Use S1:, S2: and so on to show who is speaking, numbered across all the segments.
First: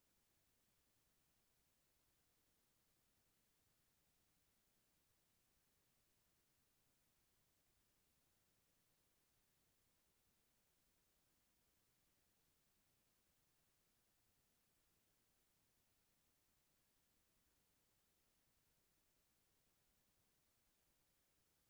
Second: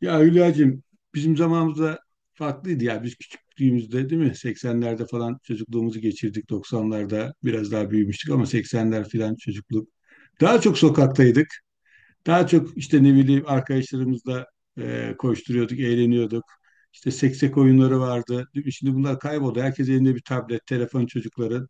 S1: Ya Hülya'cığım bizim zamanımızda farklıydı ya. Biz küçüklüğümüzde değil mi? 80'lerde falan çocukluğumuzu geçirdik. 90'larda biraz daha büyümüştük ama 80'ler falan çocukluk. Daha çok sokaktaydık. Daha çok işte ne bileyim arkadaşlarımızla koşturuyorduk, eğleniyorduk. İşte seksek oyunları vardı. Değil mi? Şimdi bunlar kayboldu. Herkes elinde bir tablet, telefon çocukların.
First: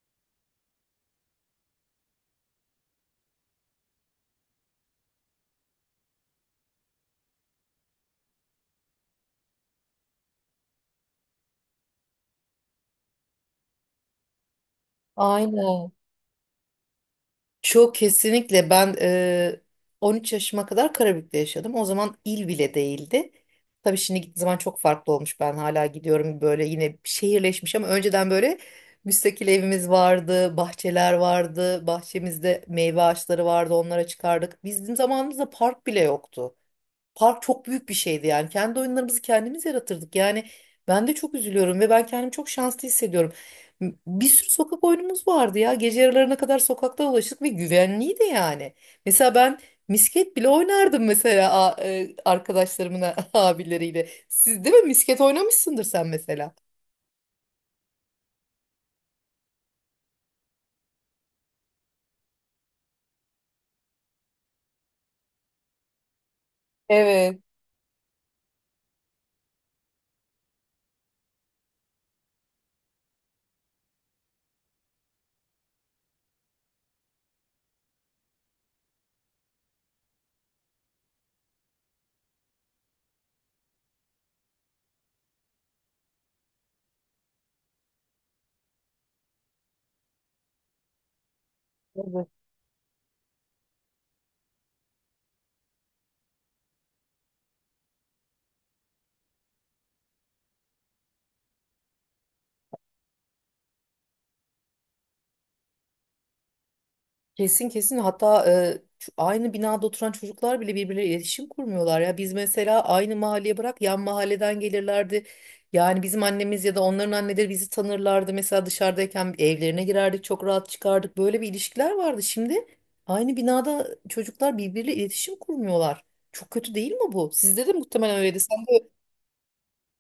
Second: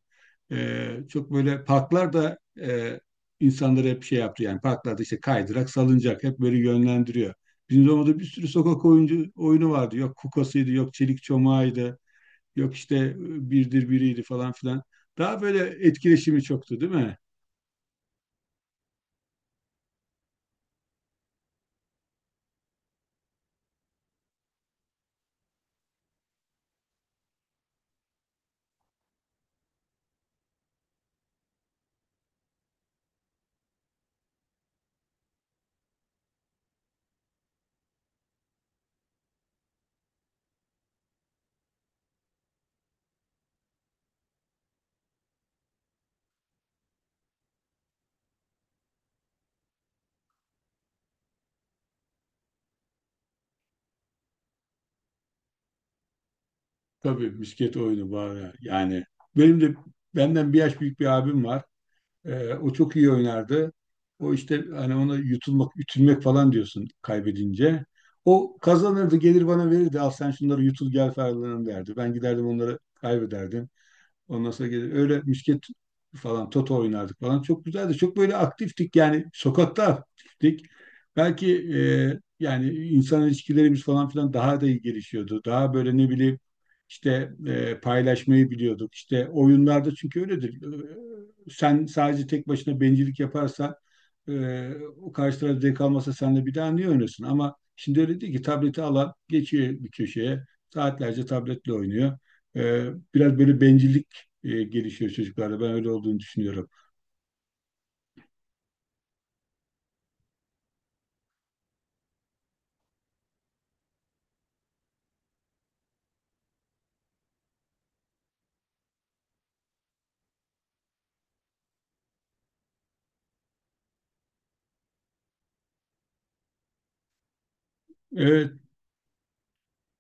S1: Çok böyle parklar da insanları hep şey yaptı yani parklarda işte kaydırak, salıncak hep böyle yönlendiriyor. Bizim zamanımızda bir sürü sokak oyuncu oyunu vardı. Yok kukasıydı, yok çelik çomağıydı, yok işte birdir biriydi falan filan. Daha böyle
S2: Aynen.
S1: etkileşimi çoktu değil mi?
S2: Çok kesinlikle ben 13 yaşıma kadar Karabük'te yaşadım. O zaman il bile değildi. Tabii şimdi gittiğim zaman çok farklı olmuş. Ben hala gidiyorum böyle yine şehirleşmiş ama önceden böyle müstakil evimiz vardı, bahçeler vardı, bahçemizde meyve ağaçları vardı, onlara çıkardık. Bizim zamanımızda park bile yoktu. Park çok büyük bir şeydi yani. Kendi oyunlarımızı kendimiz yaratırdık. Yani ben de çok üzülüyorum ve ben kendimi çok şanslı hissediyorum. Bir sürü sokak oyunumuz vardı ya. Gece yarılarına kadar sokakta dolaştık ve güvenliydi yani. Mesela ben misket bile oynardım mesela arkadaşlarımın abileriyle. Siz değil mi misket oynamışsındır sen mesela?
S1: Tabii misket oyunu var yani. Benim de benden bir yaş büyük bir abim var. O çok iyi oynardı. O işte hani ona yutulmak, ütülmek falan diyorsun
S2: Evet.
S1: kaybedince. O kazanırdı, gelir bana verirdi. Al sen şunları yutul gel falan derdi. Ben giderdim onları kaybederdim. Ondan sonra gelir öyle misket falan toto oynardık falan. Çok güzeldi. Çok böyle aktiftik yani sokakta aktiftik. Belki yani insan ilişkilerimiz falan filan daha da iyi gelişiyordu. Daha böyle ne bileyim işte paylaşmayı biliyorduk. İşte oyunlarda çünkü öyledir. Sen sadece tek başına bencillik yaparsan e, o karşı taraf zevk almasa senle bir daha niye oynasın? Ama şimdi öyle değil ki tableti alan geçiyor bir köşeye saatlerce tabletle oynuyor. E, Biraz böyle bencillik gelişiyor çocuklarda. Ben öyle olduğunu düşünüyorum.
S2: Kesin kesin hatta şu aynı binada oturan çocuklar bile birbirleriyle iletişim kurmuyorlar ya. Biz mesela aynı mahalleye bırak yan mahalleden gelirlerdi. Yani bizim annemiz ya da onların anneleri bizi tanırlardı. Mesela dışarıdayken evlerine girerdik çok rahat çıkardık. Böyle bir ilişkiler vardı. Şimdi aynı binada çocuklar birbiriyle iletişim kurmuyorlar. Çok kötü değil mi bu? Sizde de muhtemelen öyleydi.
S1: Evet,
S2: Sen de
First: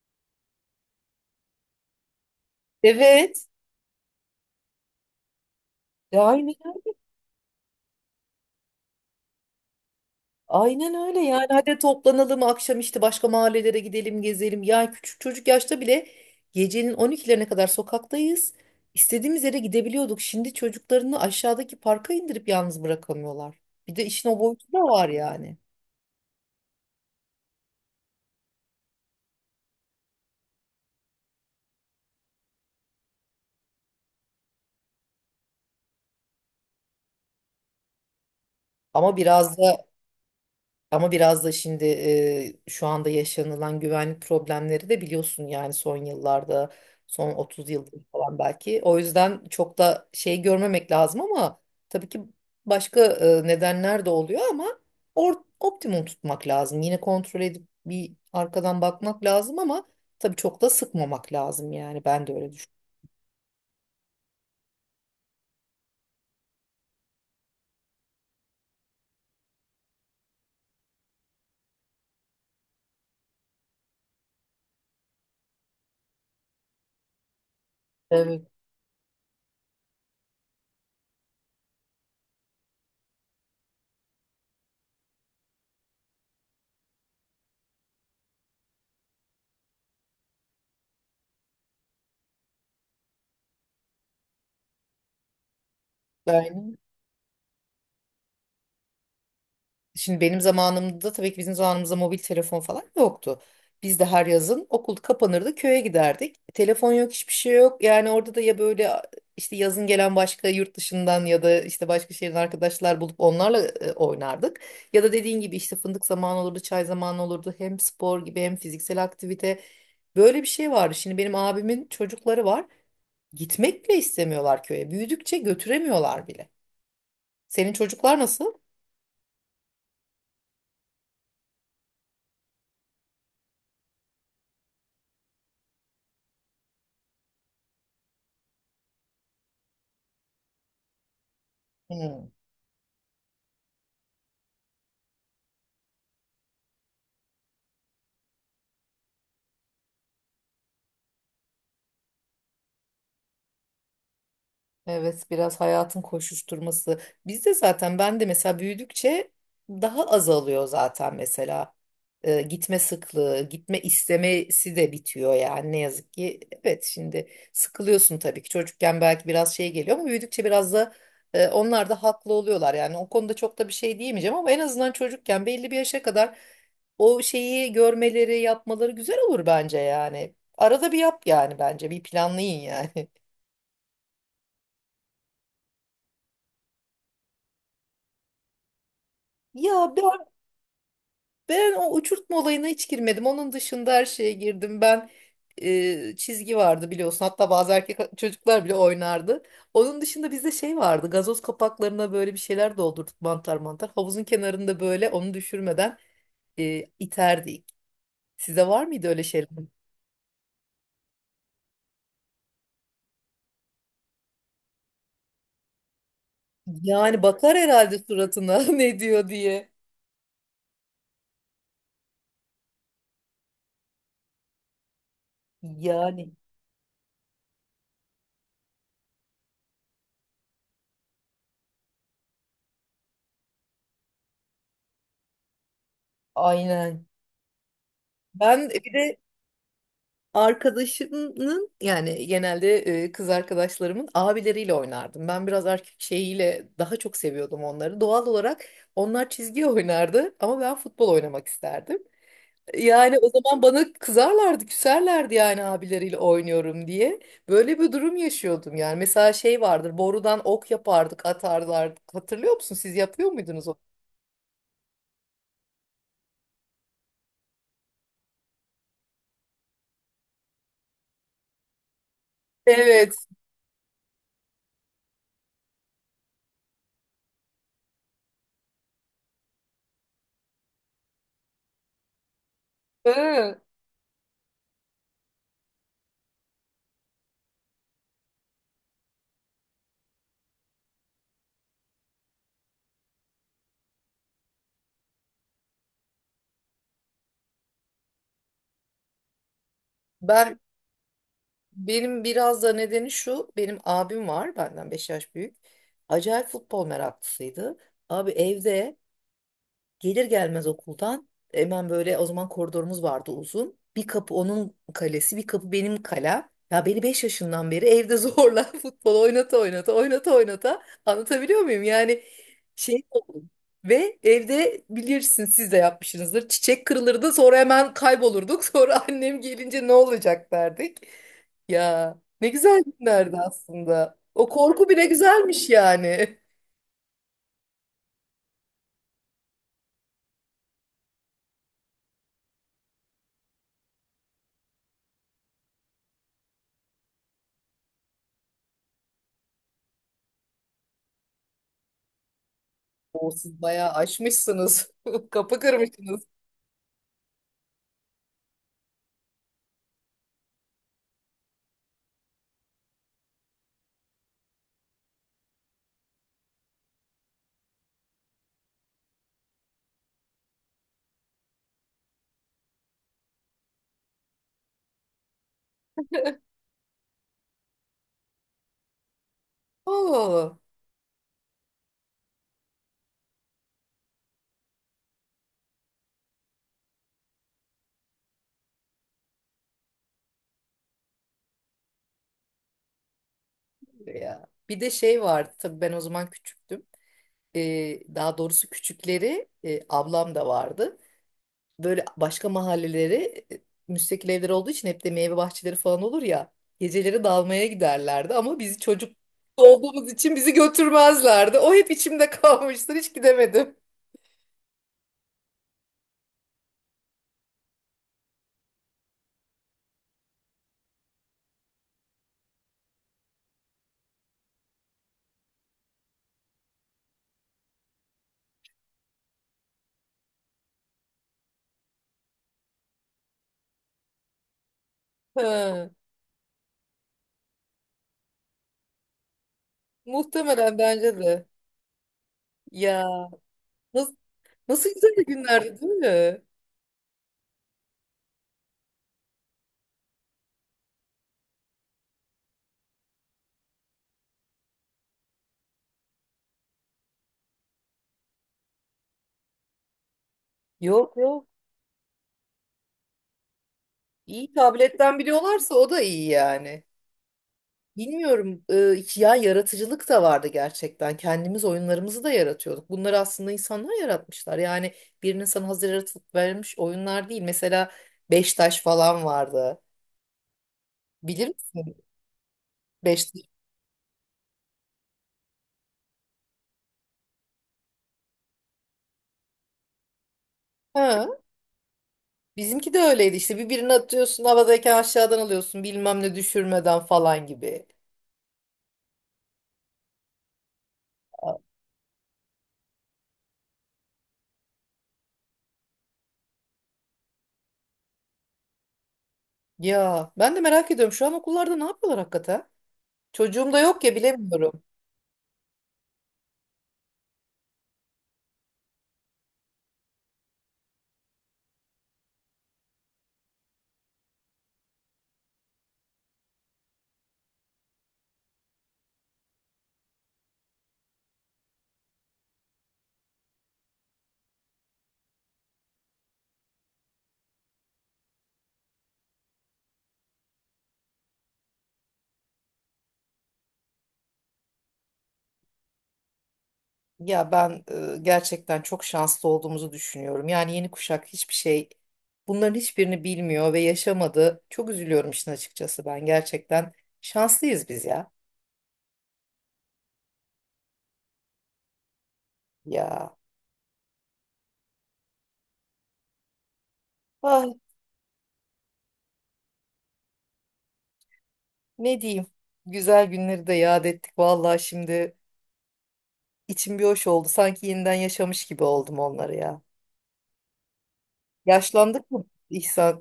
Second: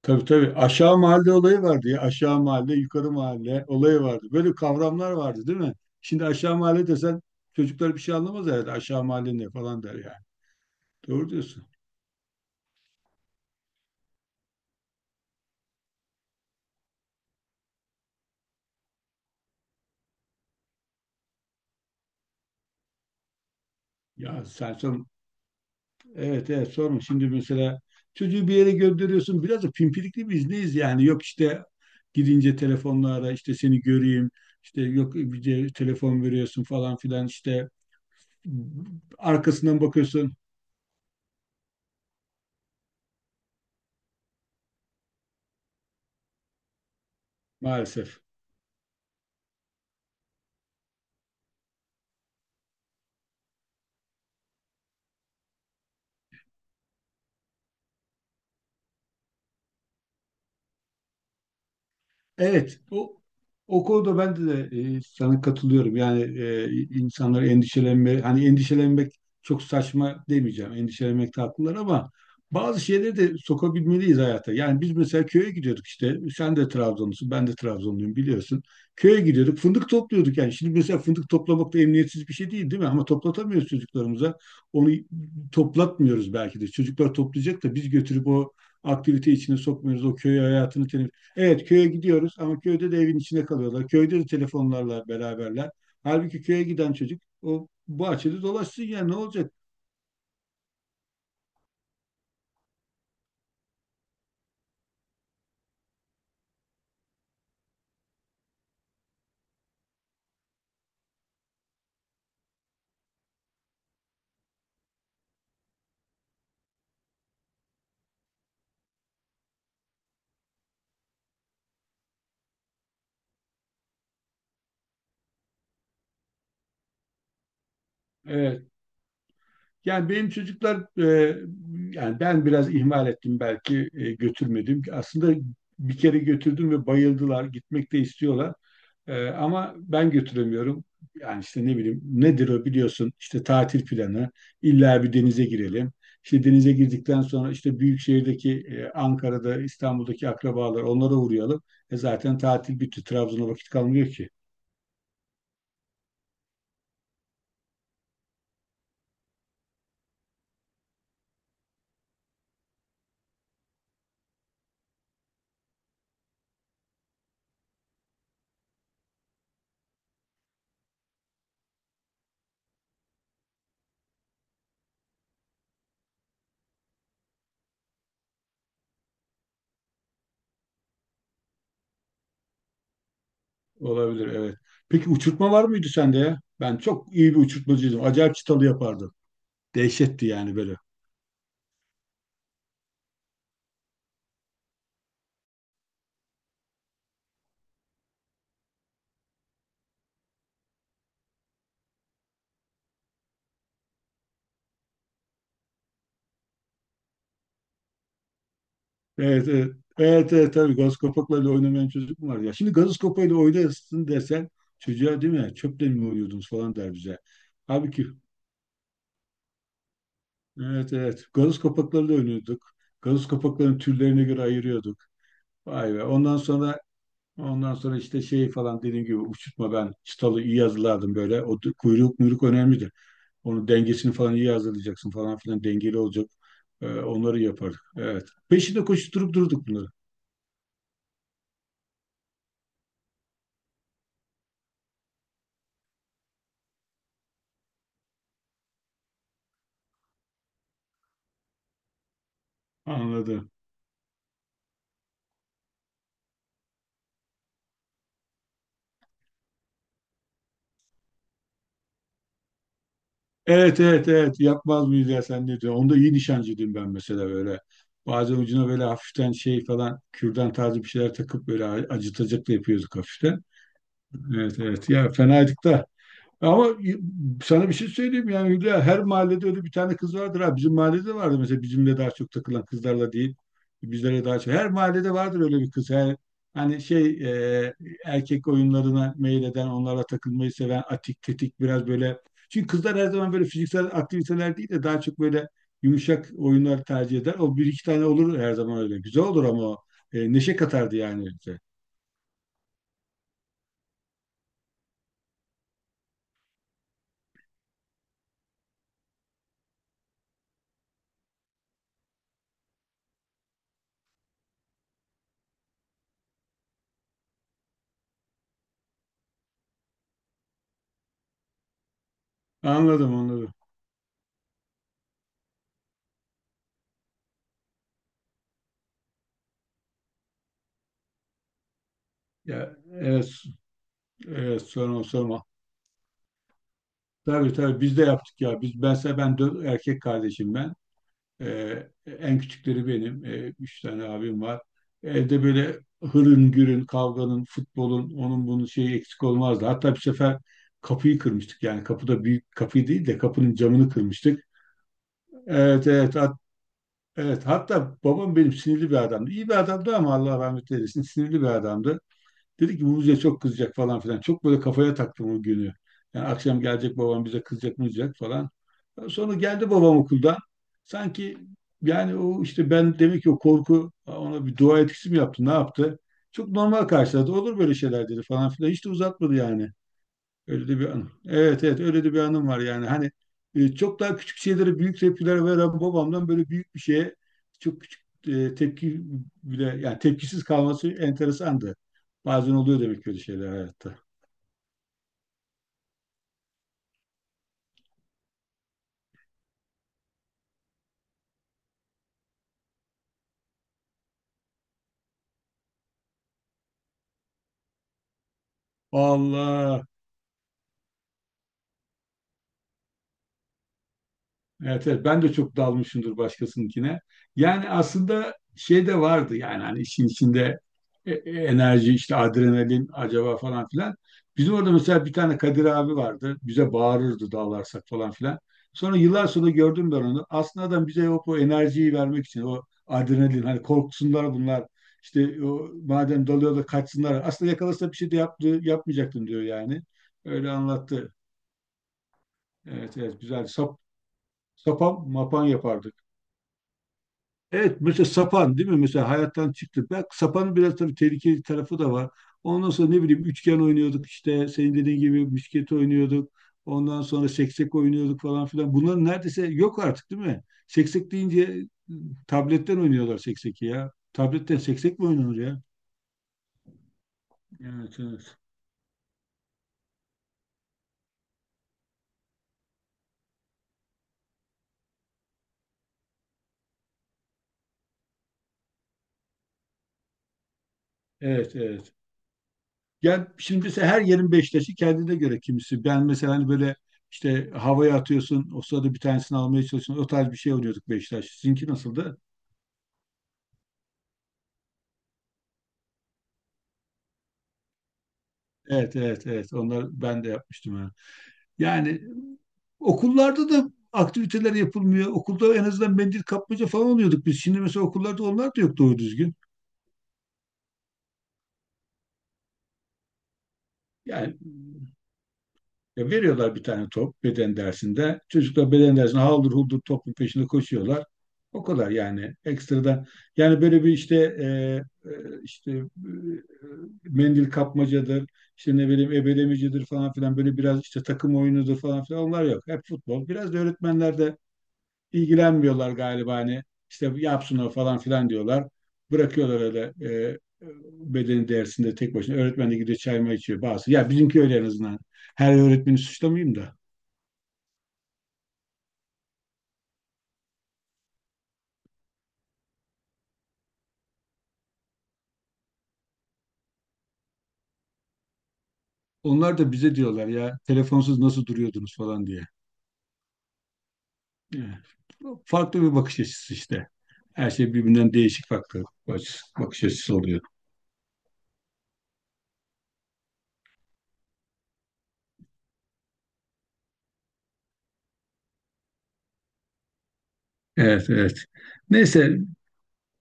S1: tabii tabii. Aşağı mahalle olayı vardı ya. Aşağı mahalle, yukarı
S2: evet.
S1: mahalle olayı vardı. Böyle kavramlar vardı değil mi?
S2: Ya
S1: Şimdi
S2: aynı
S1: aşağı mahalle desen çocuklar bir şey anlamaz herhalde. Aşağı mahalle ne falan der yani.
S2: Aynen öyle
S1: Doğru
S2: yani
S1: diyorsun.
S2: hadi toplanalım akşam işte başka mahallelere gidelim gezelim. Yani küçük çocuk yaşta bile gecenin 12'lerine kadar sokaktayız. İstediğimiz yere gidebiliyorduk. Şimdi çocuklarını aşağıdaki parka indirip yalnız bırakamıyorlar. Bir de işin o
S1: Ya
S2: boyutu da
S1: sen son...
S2: var yani.
S1: Evet evet sorma. Şimdi mesela çocuğu bir yere gönderiyorsun. Biraz da pimpirikli biz neyiz yani? Yok işte gidince telefonla ara işte seni göreyim. İşte yok bir de telefon veriyorsun falan filan işte
S2: Ama biraz da
S1: arkasından bakıyorsun.
S2: Ama biraz da şimdi şu anda yaşanılan güvenlik problemleri de biliyorsun yani son yıllarda, son 30 yıldır
S1: Maalesef.
S2: falan belki. O yüzden çok da şey görmemek lazım ama tabii ki başka nedenler de oluyor ama or optimum tutmak lazım. Yine kontrol edip bir arkadan bakmak lazım ama tabii çok da sıkmamak lazım yani ben de öyle
S1: Evet, o, o konuda ben de sana katılıyorum. Yani insanlar endişelenme, hani endişelenmek çok saçma demeyeceğim. Endişelenmek haklılar ama bazı şeyleri de sokabilmeliyiz hayata. Yani biz mesela köye gidiyorduk işte. Sen de Trabzonlusun, ben de Trabzonluyum
S2: düşünüyorum.
S1: biliyorsun. Köye gidiyorduk, fındık topluyorduk yani. Şimdi mesela fındık toplamak da emniyetsiz bir şey değil, değil mi? Ama toplatamıyoruz çocuklarımıza. Onu toplatmıyoruz belki de. Çocuklar toplayacak da biz götürüp o aktivite içine sokmuyoruz. O köy hayatını teneffüs. Evet köye gidiyoruz ama köyde de evin içinde kalıyorlar. Köyde de telefonlarla beraberler. Halbuki köye
S2: Evet.
S1: giden çocuk o bahçede dolaşsın ya ne olacak?
S2: Şimdi benim zamanımda tabii ki bizim zamanımızda mobil telefon falan yoktu. Biz de her yazın okul kapanırdı köye giderdik. Telefon yok hiçbir şey yok. Yani orada da ya böyle işte yazın gelen başka yurt dışından ya da işte başka şehrin arkadaşlar bulup onlarla oynardık. Ya da dediğin gibi işte fındık zamanı olurdu, çay zamanı olurdu. Hem spor gibi hem fiziksel aktivite. Böyle bir şey vardı. Şimdi benim abimin çocukları var. Gitmek bile istemiyorlar köye. Büyüdükçe götüremiyorlar bile. Senin çocuklar nasıl?
S1: Evet. Yani benim çocuklar yani ben biraz ihmal ettim belki götürmedim. Aslında bir kere götürdüm ve bayıldılar. Gitmek de istiyorlar. Ama ben götüremiyorum. Yani işte ne bileyim
S2: Hmm.
S1: nedir o biliyorsun işte tatil planı illa bir denize girelim. İşte denize girdikten sonra işte büyük şehirdeki Ankara'da İstanbul'daki akrabalar onlara uğrayalım. Zaten tatil bitti. Trabzon'a vakit kalmıyor ki.
S2: Evet biraz hayatın koşuşturması. Bizde zaten ben de mesela büyüdükçe daha azalıyor zaten mesela. Gitme sıklığı, gitme istemesi de bitiyor yani ne yazık ki. Evet şimdi sıkılıyorsun tabii ki. Çocukken belki biraz şey geliyor ama büyüdükçe biraz da onlar da haklı oluyorlar. Yani o konuda çok da bir şey diyemeyeceğim ama en azından çocukken belli bir yaşa kadar o şeyi görmeleri, yapmaları güzel olur bence yani. Arada bir yap yani bence. Bir planlayın yani.
S1: Olabilir evet. Peki uçurtma var mıydı sende ya? Ben çok iyi bir uçurtmacıydım. Acayip çıtalı yapardım.
S2: Ya bir
S1: Dehşetti yani böyle.
S2: Ben o uçurtma olayına hiç girmedim. Onun dışında her şeye girdim. Ben çizgi vardı biliyorsun. Hatta bazı erkek çocuklar bile oynardı. Onun dışında bizde şey vardı. Gazoz kapaklarına böyle bir şeyler doldurduk mantar mantar. Havuzun kenarında böyle onu düşürmeden iterdik. Size var mıydı öyle şeyler?
S1: Evet, evet. Evet, evet tabii gazoz kapaklarıyla oynamayan çocuk mu var ya? Şimdi gaz kapağıyla oynasın desen çocuğa değil mi? Çöple mi oynuyordunuz falan der bize.
S2: Yani bakar herhalde
S1: Halbuki
S2: suratına ne diyor diye.
S1: evet evet gazoz kapaklarıyla oynuyorduk. Gaz kapaklarının türlerine göre ayırıyorduk. Vay be.
S2: Yani
S1: Ondan sonra işte şey falan dediğim gibi uçurtma ben çıtalı iyi hazırlardım böyle. O kuyruk muyruk önemlidir. Onun dengesini falan iyi hazırlayacaksın falan filan dengeli olacak.
S2: aynen.
S1: Onları yapardık. Evet.
S2: Ben
S1: Peşinde
S2: bir de
S1: koşturup durduk bunları.
S2: Arkadaşımın yani genelde kız arkadaşlarımın abileriyle oynardım. Ben biraz erkek şeyiyle daha çok seviyordum onları. Doğal olarak onlar çizgi oynardı ama ben futbol oynamak isterdim. Yani o
S1: Anladım.
S2: zaman bana kızarlardı, küserlerdi yani abileriyle oynuyorum diye. Böyle bir durum yaşıyordum yani. Mesela şey vardır, borudan ok yapardık, atarlardık. Hatırlıyor musun? Siz yapıyor muydunuz o?
S1: Evet evet evet yapmaz mıyız ya sen ne diyorsun? Onda iyi nişancıydım ben mesela böyle. Bazen ucuna böyle hafiften şey falan kürdan tarzı bir şeyler takıp böyle acıtacaklı yapıyorduk
S2: Evet.
S1: hafiften. Evet evet ya fenaydık da. Ama sana bir şey söyleyeyim yani Hülya, her mahallede öyle bir tane kız vardır ha. Bizim mahallede vardı mesela bizimle daha çok takılan kızlarla değil
S2: Hı.
S1: bizlere daha çok. Her mahallede vardır öyle bir kız. Yani, hani şey e, erkek oyunlarına meyleden onlara takılmayı seven atik tetik biraz böyle. Çünkü kızlar her zaman böyle fiziksel aktiviteler değil de daha çok böyle yumuşak oyunlar tercih eder. O bir iki tane olur her zaman öyle. Güzel olur ama o. Neşe
S2: Ben
S1: katardı yani bize.
S2: Benim biraz da nedeni şu, benim abim var, benden 5 yaş büyük. Acayip futbol meraklısıydı. Abi evde Gelir gelmez okuldan hemen böyle o zaman koridorumuz vardı uzun. Bir kapı onun kalesi, bir kapı benim kalem. Ya beni 5 yaşından beri evde zorla futbol oynata oynata oynata oynata anlatabiliyor muyum? Yani şey
S1: Anladım
S2: oldum.
S1: anladım.
S2: Ve evde bilirsin siz de yapmışsınızdır. Çiçek kırılırdı sonra hemen kaybolurduk. Sonra annem gelince ne olacak derdik. Ya ne
S1: Ya,
S2: güzel
S1: evet,
S2: günlerdi aslında. O
S1: evet
S2: korku
S1: sorma
S2: bile
S1: sorma.
S2: güzelmiş yani.
S1: Tabii tabii biz de yaptık ya. Biz ben erkek kardeşim ben. En küçükleri benim. Üç tane abim var. Evde böyle hırın gürün, kavganın, futbolun, onun bunun şeyi eksik olmazdı. Hatta bir sefer kapıyı kırmıştık. Yani kapıda büyük kapıyı değil de
S2: O
S1: kapının
S2: siz
S1: camını
S2: bayağı
S1: kırmıştık.
S2: aşmışsınız. Kapı
S1: Evet evet
S2: kırmışsınız.
S1: evet. Hatta babam benim sinirli bir adamdı. İyi bir adamdı ama Allah rahmet eylesin sinirli bir adamdı. Dedi ki bu bize çok kızacak falan filan. Çok böyle kafaya taktım o günü. Yani akşam gelecek babam bize kızacak mızacak falan. Sonra geldi babam okuldan. Sanki yani o işte ben demek ki o korku ona bir dua etkisi mi yaptı, ne yaptı? Çok normal karşıladı. Olur böyle şeyler dedi falan filan. Hiç de uzatmadı yani.
S2: Oo,
S1: Öyle de bir anım. Evet evet öyle de bir anım var yani. Hani çok daha küçük şeylere büyük tepkiler veren babamdan böyle büyük bir şeye çok küçük tepki bile yani tepkisiz kalması enteresandı. Bazen oluyor demek ki öyle şeyler hayatta.
S2: ya. Bir de şey vardı tabii ben o zaman küçüktüm. Daha doğrusu küçükleri ablam da vardı. Böyle başka mahalleleri e, müstakil evler olduğu için hep de meyve bahçeleri falan olur ya. Geceleri dalmaya giderlerdi ama bizi çocuk
S1: Allah.
S2: olduğumuz için bizi götürmezlerdi. O hep içimde kalmıştır hiç gidemedim.
S1: Evet, evet ben de çok dalmışımdır başkasınınkine. Yani aslında şey de vardı yani hani işin içinde enerji işte adrenalin acaba falan filan. Bizim orada mesela bir tane Kadir abi vardı. Bize bağırırdı dalarsak falan filan. Sonra yıllar sonra gördüm ben onu. Aslında adam bize o enerjiyi vermek için o adrenalin hani korksunlar bunlar. İşte o,
S2: Ha,
S1: madem dalıyorlar kaçsınlar. Aslında yakalasa bir şey de yaptı, yapmayacaktım diyor yani. Öyle
S2: muhtemelen
S1: anlattı.
S2: bence de.
S1: Evet
S2: Ya
S1: evet güzel.
S2: nasıl, nasıl
S1: Sapan
S2: güzel
S1: mapan
S2: günlerdi değil
S1: yapardık.
S2: mi?
S1: Evet mesela sapan değil mi? Mesela hayattan çıktı. Bak sapanın biraz tabii tehlikeli tarafı da var. Ondan sonra ne bileyim üçgen oynuyorduk işte senin dediğin gibi misket oynuyorduk. Ondan sonra seksek oynuyorduk falan filan. Bunlar neredeyse yok artık değil mi? Seksek
S2: Yok yok.
S1: deyince tabletten oynuyorlar sekseki ya.
S2: İyi
S1: Tabletten seksek mi
S2: tabletten
S1: oynanır ya?
S2: biliyorlarsa o da iyi yani.
S1: Evet evet.
S2: Bilmiyorum ya yaratıcılık da vardı gerçekten. Kendimiz oyunlarımızı da yaratıyorduk. Bunları aslında insanlar yaratmışlar. Yani birinin sana hazır yaratıp vermiş oyunlar değil. Mesela beş taş falan vardı. Bilir
S1: Evet evet.
S2: misin? Beş
S1: Yani
S2: taş.
S1: şimdi mesela her yerin Beşiktaş'ı kendine göre kimisi. Ben mesela hani böyle işte havaya atıyorsun. O sırada bir tanesini almaya çalışıyorsun. O tarz bir şey oynuyorduk
S2: Ha,
S1: Beşiktaş. Sizinki nasıldı?
S2: bizimki de öyleydi işte birbirini atıyorsun havadayken aşağıdan alıyorsun bilmem ne düşürmeden falan gibi.
S1: Evet, evet, evet. Onlar ben de yapmıştım yani. Yani okullarda da aktiviteler yapılmıyor. Okulda en azından mendil kapmaca falan oluyorduk biz. Şimdi mesela okullarda onlar da yok doğru düzgün.
S2: Ya ben de merak ediyorum şu an okullarda ne yapıyorlar hakikaten? Çocuğum da yok ya
S1: Yani
S2: bilemiyorum.
S1: ya veriyorlar bir tane top beden dersinde. Çocuklar beden dersinde haldır huldur topun peşinde koşuyorlar. O kadar yani ekstradan. Yani böyle bir işte e, işte mendil kapmacadır, işte ne bileyim ebelemecidir falan filan böyle biraz işte takım oyunudur falan filan onlar yok. Hep futbol. Biraz da öğretmenler de ilgilenmiyorlar galiba hani işte yapsın o falan filan diyorlar. Bırakıyorlar öyle e, bedeni dersinde tek başına. Öğretmen de gidiyor çay mı içiyor bazı. Ya bizimki öyle en azından. Her öğretmeni suçlamayayım da.
S2: Ya ben gerçekten çok şanslı olduğumuzu düşünüyorum. Yani yeni kuşak hiçbir şey bunların hiçbirini bilmiyor ve yaşamadı. Çok üzülüyorum işin açıkçası ben. Gerçekten şanslıyız biz ya.
S1: Onlar da bize diyorlar ya telefonsuz nasıl duruyordunuz falan diye.
S2: Ya
S1: Evet. Farklı bir bakış açısı işte. Her
S2: ah
S1: şey birbirinden değişik farklı bakış, bakış açısı oluyor.
S2: ne diyeyim. Güzel günleri de yad ettik. Vallahi şimdi içim bir hoş oldu. Sanki yeniden yaşamış gibi oldum onları ya.
S1: Evet, evet.
S2: Yaşlandık
S1: Neyse.
S2: mı İhsan?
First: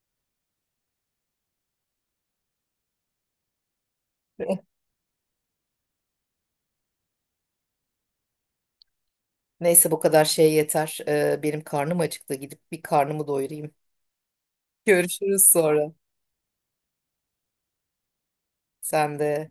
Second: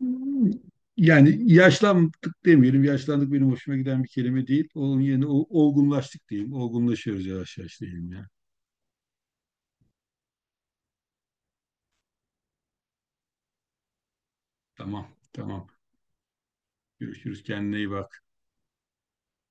S1: Hmm. Yani yaşlandık demeyelim. Yaşlandık benim hoşuma giden bir kelime değil. Onun yerine olgunlaştık diyeyim. Olgunlaşıyoruz yavaş yavaş diyeyim ya.
S2: Neyse bu kadar şey yeter. Benim karnım acıktı. Gidip bir karnımı doyurayım.
S1: Tamam,
S2: Görüşürüz
S1: tamam.
S2: sonra.
S1: Görüşürüz. Kendine iyi bak.
S2: Sen de.